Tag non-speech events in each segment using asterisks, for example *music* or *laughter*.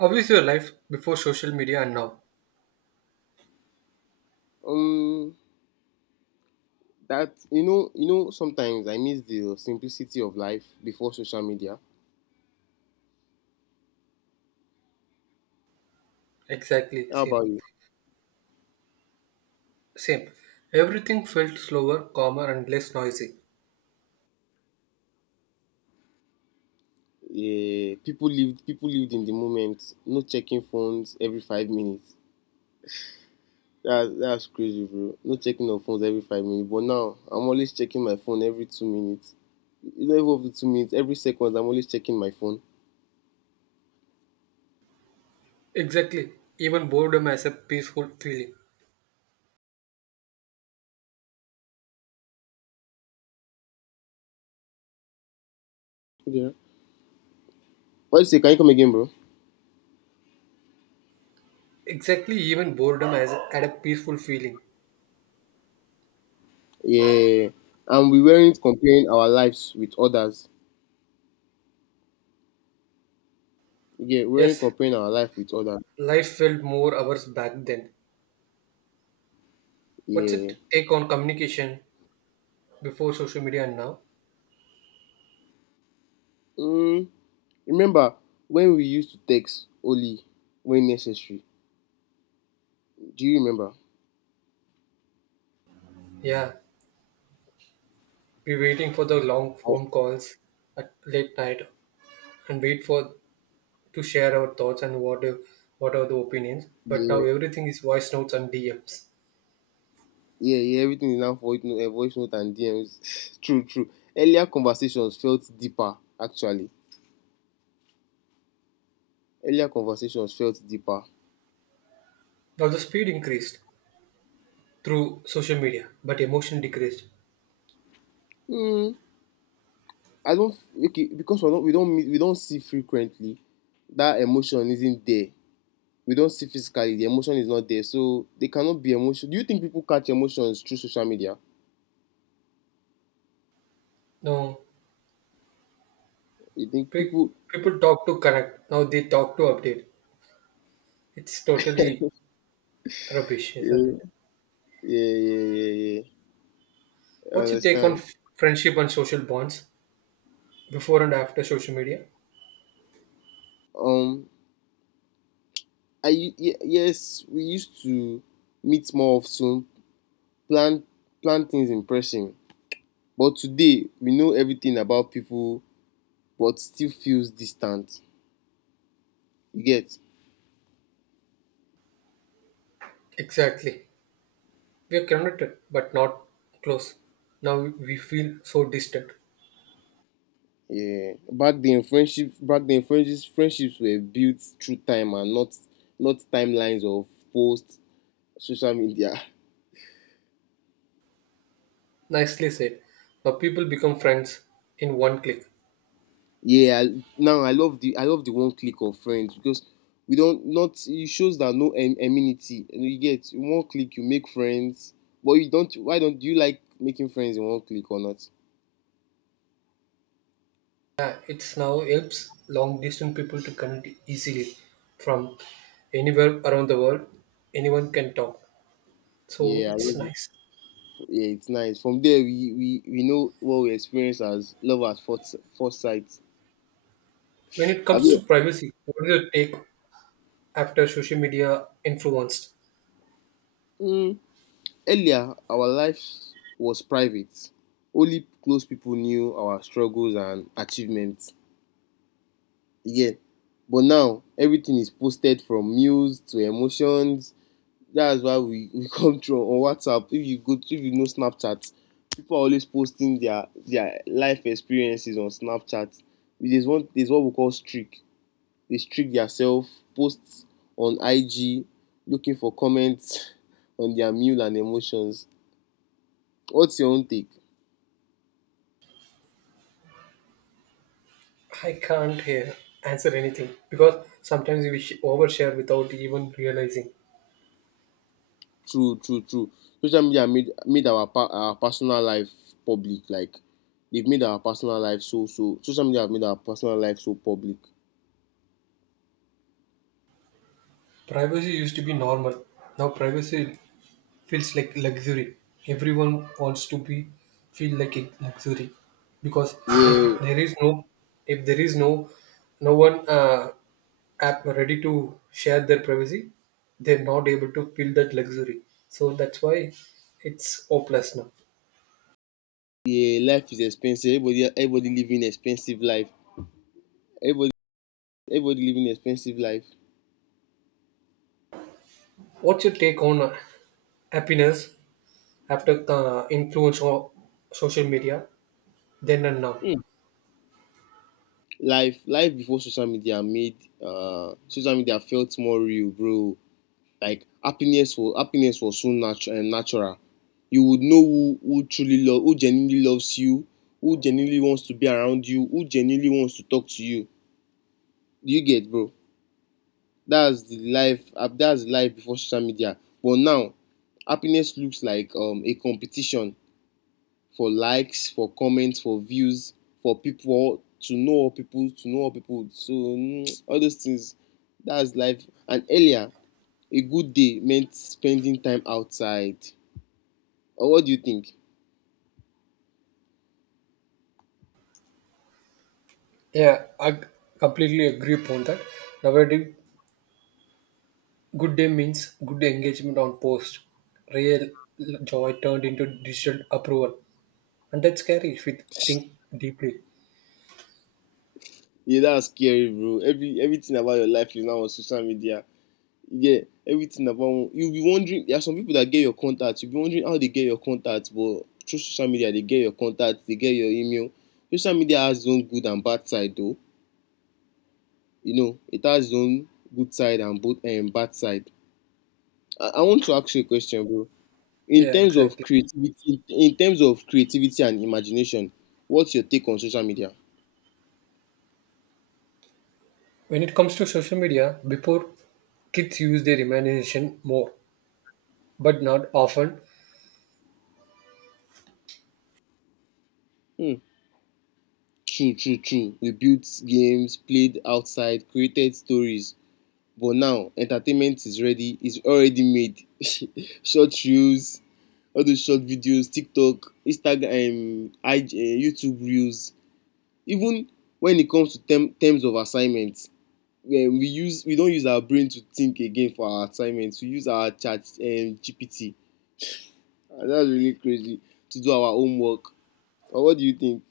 How is your life before social media and now? Um, that you know, you know. Sometimes I miss the simplicity of life before social media. Exactly, How same. about you? Same. Everything felt slower, calmer, and less noisy. Yeah, people lived. People lived in the moment. No checking phones every 5 minutes. That's crazy, bro. No checking of phones every 5 minutes. But now I'm always checking my phone every 2 minutes. Not even up to 2 minutes. Every second, I'm always checking my phone. Exactly. Even boredom has a peaceful feeling. Yeah. What you say? Can you come again, bro? Exactly, even boredom has had a peaceful feeling. Yeah. And we weren't comparing our lives with others. Yeah, we weren't Yes, comparing our life with others. life felt more hours back then. What's your Yeah. take on communication before social media and now? Mm, Remember when we used to text only when necessary? Do you remember? Yeah, we're waiting for the long Oh. phone calls at late night and wait for to share our thoughts and what if, what are the opinions. But now Yeah, everything is voice notes and DMs. yeah, yeah. Everything is now voice note and DMs. *laughs* True, true. Earlier conversations felt deeper, actually. Earlier conversations felt deeper. Now the speed increased through social media, but emotion decreased. Hmm. I don't f- okay because we don't meet, we don't see frequently. That emotion isn't there. We don't see physically. The emotion is not there, so they cannot be emotion. Do you think people catch emotions through social media? Now You think pe- people? people talk to connect. Now they talk to update. It's totally rubbish, isn't it? Yeah, yeah, yeah, yeah, yeah. I What's your take on understand. Friendship and social bonds before and after social media? um i ye- yes, we used to meet more of ten, plan plan things in person, but today we know everything about people but still feels distant. You get? Exactly. We are connected, but not close. Now we feel so distant. Yeah, back then friendships were built through time and not timelines of post, social media. *laughs* Nicely said. Now people become friends in one click. Yeah, now I love the one click of friends because we don't not it shows that no amenity. You know, you get one click, you make friends, but you don't. Why don't, do you like making friends in one click or not? It's now helps long distance people to connect easily from anywhere around the world. Anyone can talk. So Yeah, I it's love it. nice. Yeah, it's nice. From there, we know what we experience as love at first sight. When it Have comes to you, privacy, what do you take after social media influenced? mm, earlier, our lives was private. Only close people knew our struggles and achievements. Yeah. But now everything is posted, from news to emotions. That's why *laughs* we come through on WhatsApp. If you go, if you know Snapchat, people are always posting their life experiences on Snapchat. There's what we call streak. They streak themselves, posts on IG, looking for comments *laughs* on their meal and emotions. What's your own take? I can't hear, answer anything because sometimes we overshare without even realizing. True, true, true. Social media made made our personal life public, like they've made our personal life so so social media have made our personal life so public. Privacy used to be normal. Now privacy feels like luxury. Everyone wants to be feel like a luxury because if Yeah, there is no if there is no no one app ready to share their privacy, they're not able to feel that luxury. So that's why it's hopeless now. yeah. Life is expensive. Everybody living expensive life. everybody everybody living expensive life. What's your take on happiness after influence of social media then and now? Hmm. Life before social media made social media felt more real, bro. Like happiness was so natural. You would know who truly love, who genuinely loves you, who genuinely wants to be around you, who genuinely wants to talk to you. Do you get, bro? That's the life, that's life before social media. But now happiness looks like a competition for likes, for comments, for views, for people to know, people so all those things. That's life. And earlier, a good day meant spending time outside. Or what do you think? Yeah, I completely agree upon that. Nowadays, good day means good engagement on post. Real joy turned into digital approval. And that's scary if we think deeply. Yeah, that's scary, bro. Everything about your life is now on social media. Yeah, everything about, you'll be wondering. There are some people that get your contact. You'll be wondering how they get your contact, but through social media they get your contact, they get your email. Social media has its own good and bad side, though. You know, it has its own good side and both bad side. I want to ask you a question, bro. In Yeah, terms of exactly. creativity, and imagination, what's your take on social media? When it comes to social media, before kids use their imagination more, but not often. Hmm. True, true, true. We built games, played outside, created stories. But now entertainment is is already made. *laughs* Short reels, all those short videos, TikTok, Instagram, IG, YouTube reels. Even when it comes to terms of assignments, we don't use our brain to think again for our assignments. We use our chat GPT. And that's really crazy, to do our homework. But what do you think?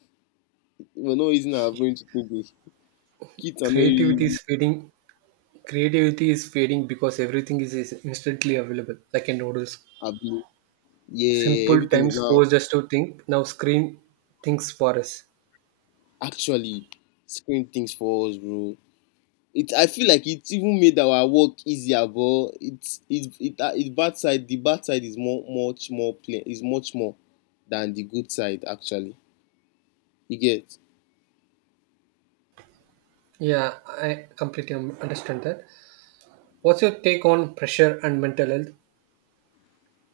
We're not using our brain to think. With. Kids are not Creativity really. is fading. Creativity is fading because everything is instantly available, like in noodles. Able. Yeah, Simple everything is times now forced us to think. Now screen thinks for us. actually screen things for us, bro. It I feel like it even made our work easier, but it's it it it bad side. The bad side is more much more plain is much more than the good side, actually. You get? Yeah, I completely understand that. What's your take on pressure and mental health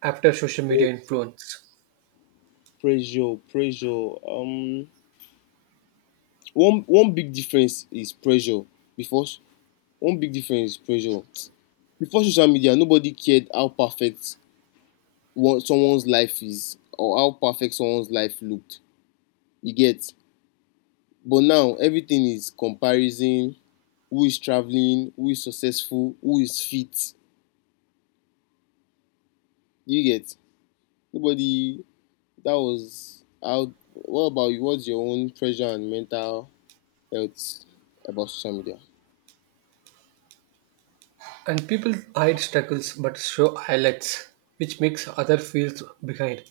after social media influence? Pressure. Um, One big difference is pressure. Before s- One big difference is pressure. Before social media, nobody cared how perfect one someone's life is, or how perfect someone's life looked. You get? But now everything is comparison. Who is traveling, who is successful, who is fit? You get? Nobody. That was how. What about you? What's your own pressure and mental health about social media? And people hide struggles but show highlights, which makes other feels behind.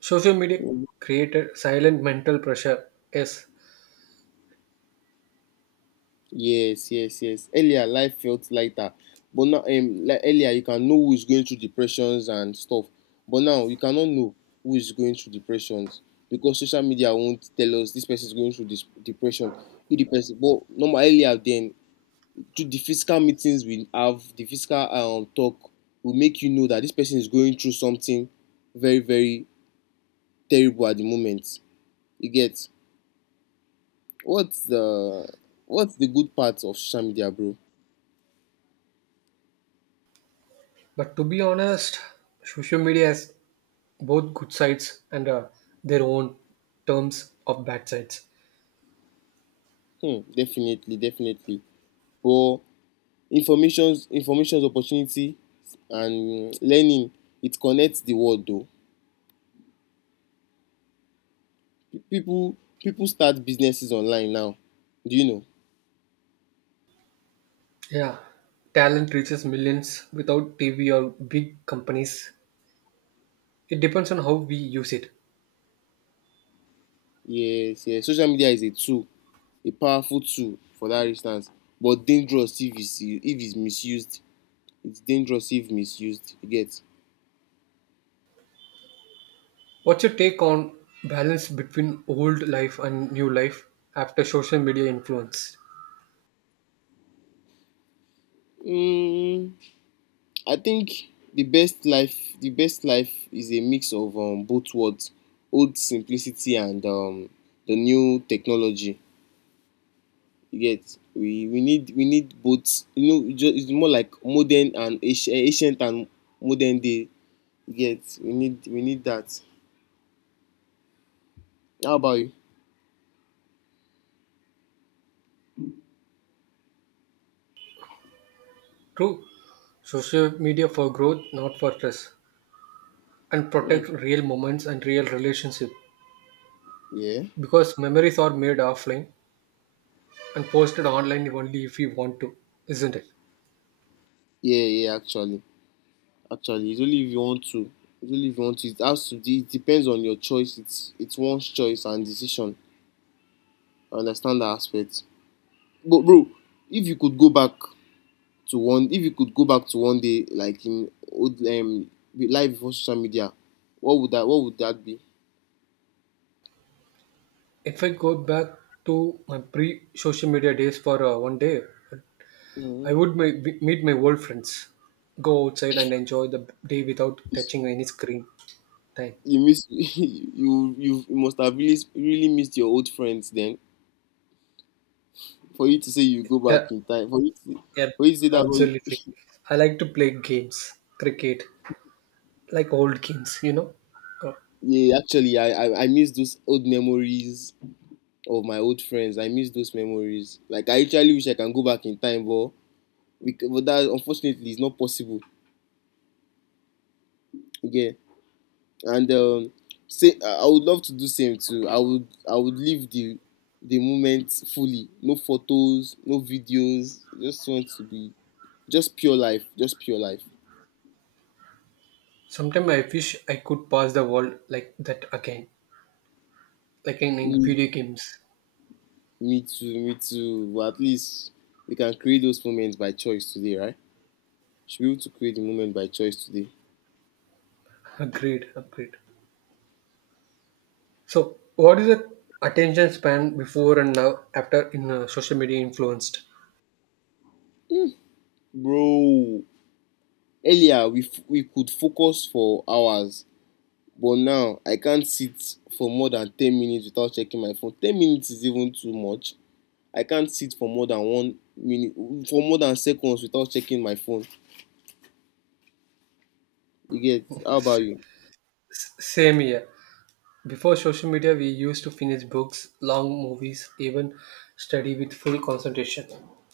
Social media created silent mental pressure, yes. Yes, yes, yes. Earlier life felt lighter, but now like earlier you can know who is going through depressions and stuff, but now you cannot know who is going through depressions, because social media won't tell us this person is going through this depression. If the person, but normal, earlier then, do the physical meetings we have, the physical talk will make you know that this person is going through something very, very terrible at the moment. You get? what's the what's the good part of social media, bro? But to be honest, social media has both good sides and their own terms of bad sides. Hmm, definitely, definitely. But information's opportunity and learning. It connects the world though. People People start businesses online now. Do you know? Yeah, talent reaches millions without TV or big companies. It depends on how we use it. Yes, yes. Social media is a tool, a powerful tool for that instance, but dangerous if it's misused. It's dangerous if misused. You get? What's your take on balance between old life and new life after social media influence? Mm, I think the best life is a mix of both worlds, old simplicity and the new technology. You get? We need both. You know, it just, it's more like modern and ancient, ancient and modern day. You get? We need that. How about you? True, social media for growth, not for stress, and Hmm. protect real moments and real relationship Yeah, because memories are made offline and posted online only if we want to, isn't it? yeah, yeah. Actually, actually, it's only if you want to. It's only if you want to. It has to. It depends on your choice. It's one's choice and decision. I understand that aspect. But bro, if you could go back to one, if you could go back to one day, like in old the life before social media, what would that be? If I go back to my pre-social media days for one day, I Mm-hmm. would meet my old friends, go outside and enjoy the day without touching any screen time. You miss, *laughs* you must have really, really missed your old friends then. For you to say you go Yeah, back in time, yep, for you to say that. absolutely. I like to play games, cricket, like old games, you know. Uh, Yeah, actually, I miss those old memories of my old friends. I miss those memories. Like I actually wish I can go back in time, but but that unfortunately is not possible. Yeah, and say, I would love to do same too. I would live the moment fully. No photos, no videos. Just want to be Just pure life. Just pure life. Sometimes I wish I could pass the world like that again, like in Me, video games. Me too. Me too. But at least we can create those moments by choice today, right? Should be able to create the moment by choice today. Agreed, agreed. So, what is the attention span before and now after in social media influenced? Bro, earlier we could focus for hours, but now I can't sit for more than 10 minutes without checking my phone. 10 minutes is even too much. I can't sit for more than 1 minute, for more than seconds without checking my phone. You get, how about you? Same here. Before social media, we used to finish books, long movies, even study with full concentration.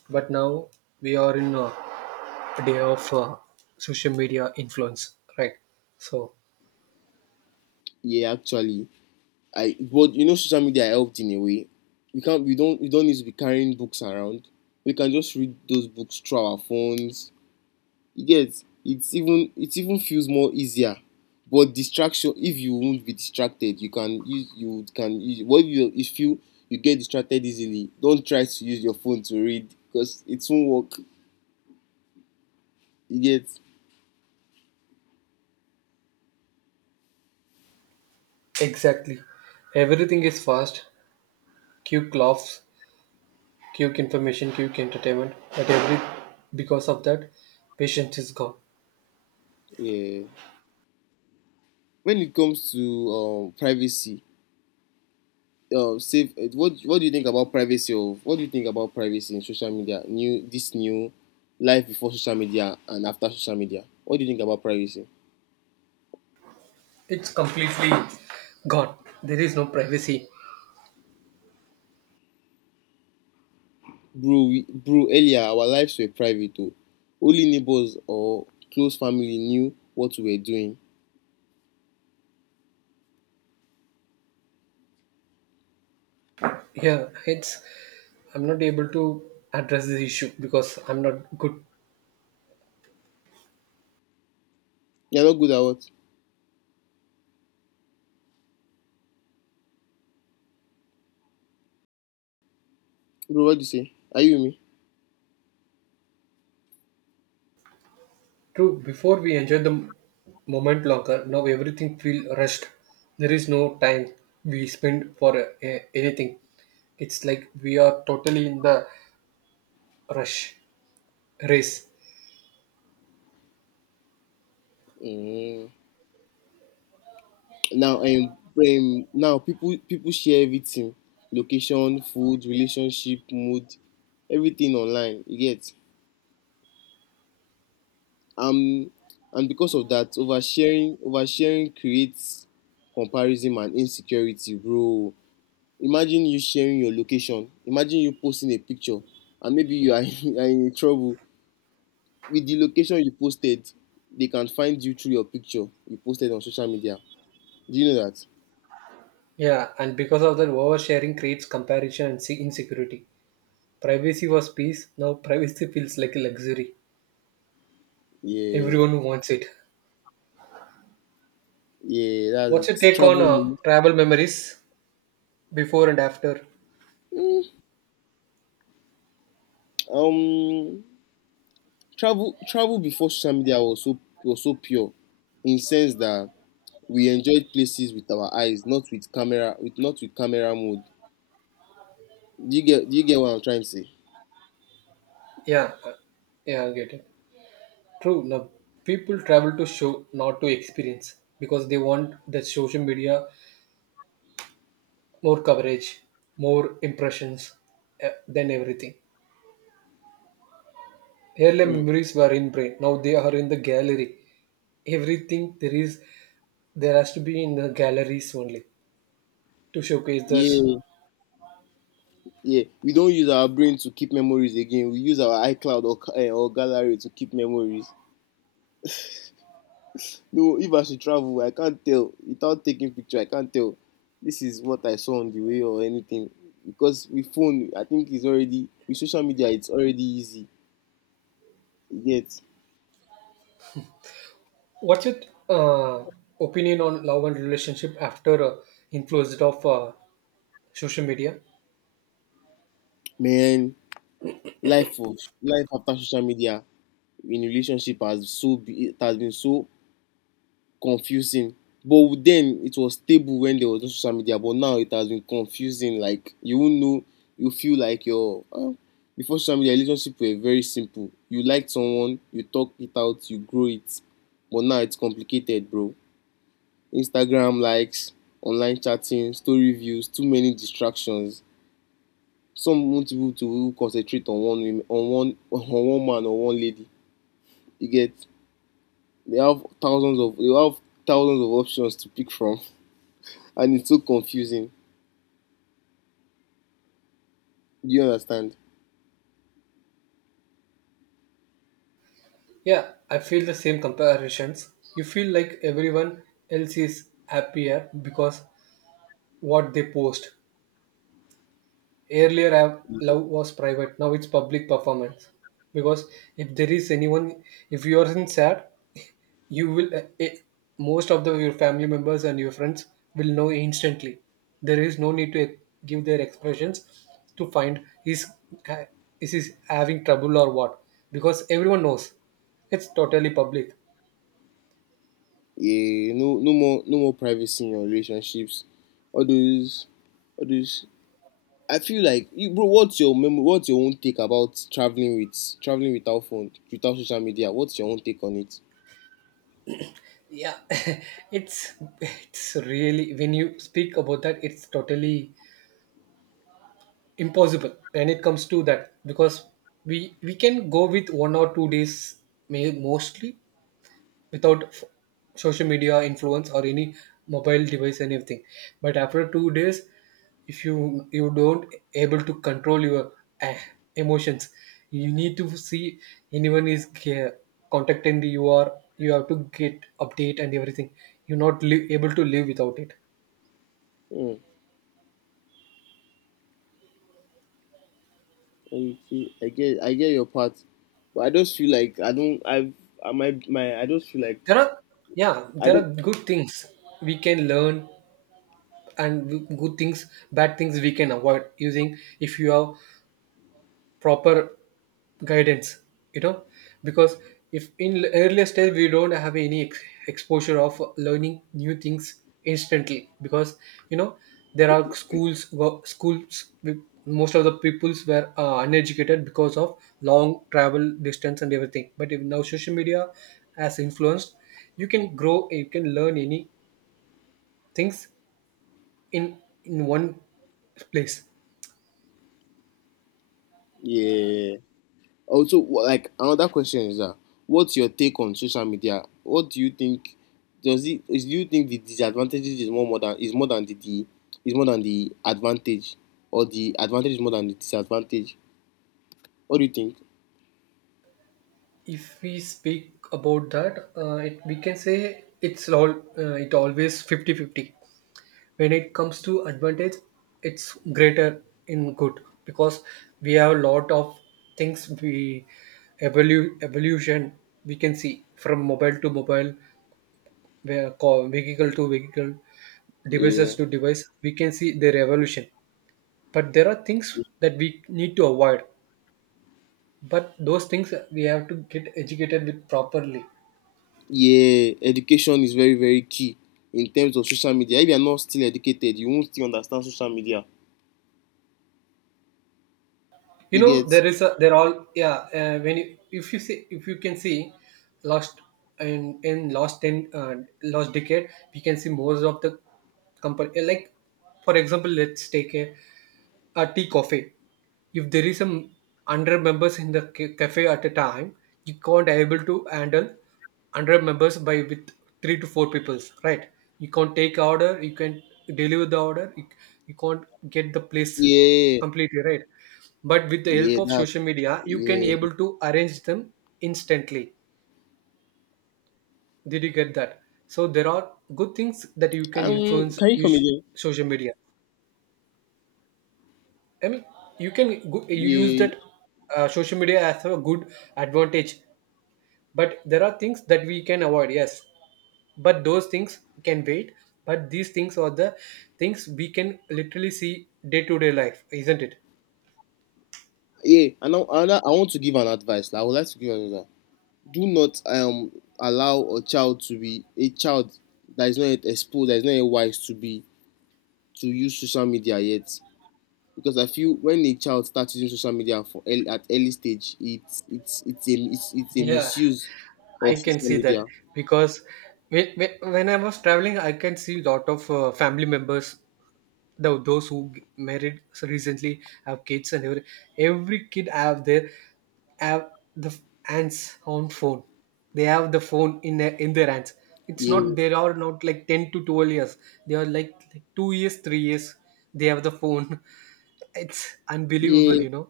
But now we are in day of social media influence, right? So, Yeah, actually, I, but you know, social media helped in a way. We don't need to be carrying books around. We can just read those books through our phones. You get? It's even, it even feels more easier, but distraction, if you won't be distracted, you can use, what you, if you you get distracted easily, don't try to use your phone to read because it won't work. You get? exactly. Everything is fast, quick laughs, quick information, quick entertainment, but every because of that, patience is gone. Yeah, when it comes to privacy, safe what do you think about privacy of what do you think about privacy in social media, new, this new life before social media and after social media, what do you think about privacy? It's completely gone. There is no privacy. Bro, earlier our lives were private. O only neighbors or close family knew what we were doing. Yeah, it's I'm not able to address this issue because I'm not good. You are not good at what, bro? What do you say? Are you with True, before we enjoy the moment longer, now everything feel rushed. There is no time we spend for anything. It's like we are totally in the rush race. me? Mm. Now now people share everything, location, food, relationship, mood, everything online. You get um and because of that oversharing creates comparison and insecurity, bro. Imagine you sharing your location, imagine you posting a picture and maybe you are *laughs* are in trouble with the location you posted. They can find you through your picture you posted on social media. Do you know that? Yeah, and because of that, oversharing creates comparison and insecurity. Privacy was peace. Now privacy feels like a luxury. Yeah, Everyone wants it. yeah, that's What's your it. take on Travel. travel memories before and after? mm, um travel before social media was so pure, in sense that we enjoyed places with our eyes, not with camera, with not with camera mode. Do you get what I'm trying to say? Yeah, yeah, I get it. True love. People travel to show, not to experience, because they want the social media more coverage, more impressions than everything. Earlier Mm, memories were in brain. Now they are in the gallery. Everything there is, there has to be in the galleries only to showcase this. yeah. Yeah, we don't use our brain to keep memories again. We use our iCloud or or gallery to keep memories. No, if I should travel, I can't tell without taking picture. I can't tell. This is what I saw on the way or anything, because with phone, I think it's already with social media, it's already easy. Yet, What's your uh, opinion on love and relationship after influenced of social media? man, life of life after social media in relationship it has been so confusing. But then it was stable when there was no social media, but now it has been confusing. Like you won't know, you feel like your before social media relationship were very simple. You liked someone, you talk it out, you grow it. But now it's complicated, bro. Instagram likes, online chatting, story views, too many distractions. Some want people to concentrate on one *laughs* on one man or one lady. You get, they have thousands of options to pick from, and it's so confusing. Do you understand? Yeah, I feel the same comparisons. You feel like everyone else is happier because what they post. Earlier, love was private. Now it's public performance. Because if there is anyone, if you are in sad, you will most of the your family members and your friends will know instantly. There is no need to give their expressions to find is is having trouble or what, because everyone knows it's totally public. Yeah, no more, no more privacy in your relationships. All those, all those. I feel like, you, bro, what's your memo? What's your own take about traveling without phone, without social media? What's your own take on it? Yeah, *laughs* it's it's really when you speak about that, it's totally impossible when it comes to that, because we can go with 1 or 2 days, may mostly without social media influence or any mobile device anything, but after 2 days, if you don't able to control your eh, emotions, you need to see anyone is contacting you, or you have to get update and everything, you're not able to live without it. Hmm, okay, I get your part, but I just feel like I don't. I just feel like There are Yeah, I there don't. are good things we can learn, and good things bad things we can avoid using if you have proper guidance, you know, because if in earlier stage we don't have any exposure of learning new things instantly, because you know, there are schools with most of the peoples were uneducated because of long travel distance and everything, but if now social media has influenced, you can grow, you can learn any things in in one place. Yeah. Also, like, another question is that, what's your take on social media? What do you think? Does it is do you think the disadvantages is more than is more than the is more than the advantage, or the advantage is more than the disadvantage? What do you think? If we speak about that, we can say it's all it always 50-50. When it comes to advantage, it's greater in good, because we have a lot of things we evolution, we can see from mobile to mobile, where vehicle to vehicle, devices Yeah, to device, we can see their evolution, but there are things that we need to avoid, but those things we have to get educated with properly. yeah, education is very, very key in terms of social media. If you are not still educated, you won't still understand social media. You You know, get? there is a they're all, yeah, when you, if you can see last in last 10, last decade, we can see most of the company, like for example, let's take a tea coffee. If there is some hundred members in the cafe at a time, you can't able to handle hundred members by with three to four peoples, right? You can't take order, you can deliver the order, you can't get the place Yeah, completely right. But with the help yeah, of that, social media, you can yeah. able to arrange them instantly. Did you get that? So there are good things that you can influence Can you come use again? social media. I mean, you can go, you use Yeah. that social media as a good advantage, but there are things that we can avoid. Yes, but those things can wait. But these things are the things we can literally see day to day life, isn't it? *laughs* Yeah, and now another, I want to give an advice. Like, I would like to give an advice. Do not allow a child that is not yet exposed, that is not yet wise to use social media yet. Because I feel when a child starts using social media for early, at early stage, it's a Yeah, misuse I of can social see media. that because when I was traveling, I can see lot of family members, those who married so recently have kids, and every kid have the hands on phone, they have the phone in their hands. It's Yeah, not, they are not like 10 to 12 years, they are like 2 years 3 years, they have the phone. *laughs* It's yeah, unbelievable, you know.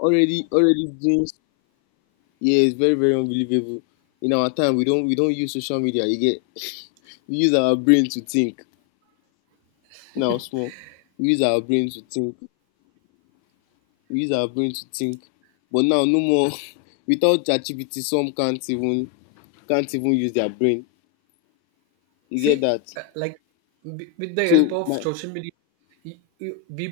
already, already doing. Yeah, it's very, very unbelievable. In our time, we don't use social media. You get, we use our brain to think. Na small, we use our brain to think. we use our brain to think but now, no more. *laughs* Without ChatGPT, some can't even use their brain. You See, get that? Like with the help So of my, social media, we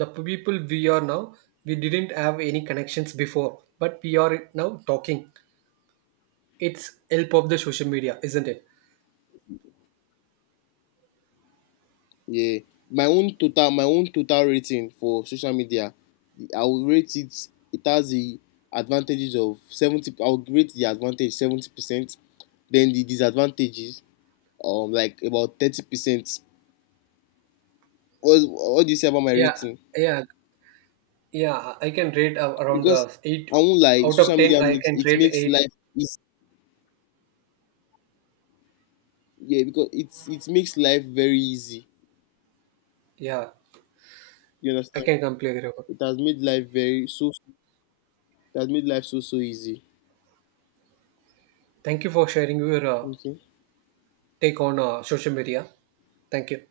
the people we are now, we didn't have any connections before, but we are now talking. It's help of the social media, isn't it? yeah, my own total rating for social media, I will rate it. It has the advantages of 70. I will rate the advantage 70%. Then the disadvantages, like about 30%. What do you say about my Yeah, rating? yeah, yeah. I can rate around Because I eight won't lie, out of social ten. media I makes can it rate makes eight. life easy. Yeah, because it makes life very easy. Yeah, You I understand? can completely agree. It has made life very so it has made life so, so easy. Thank you for sharing your Okay. take on social media. Thank you.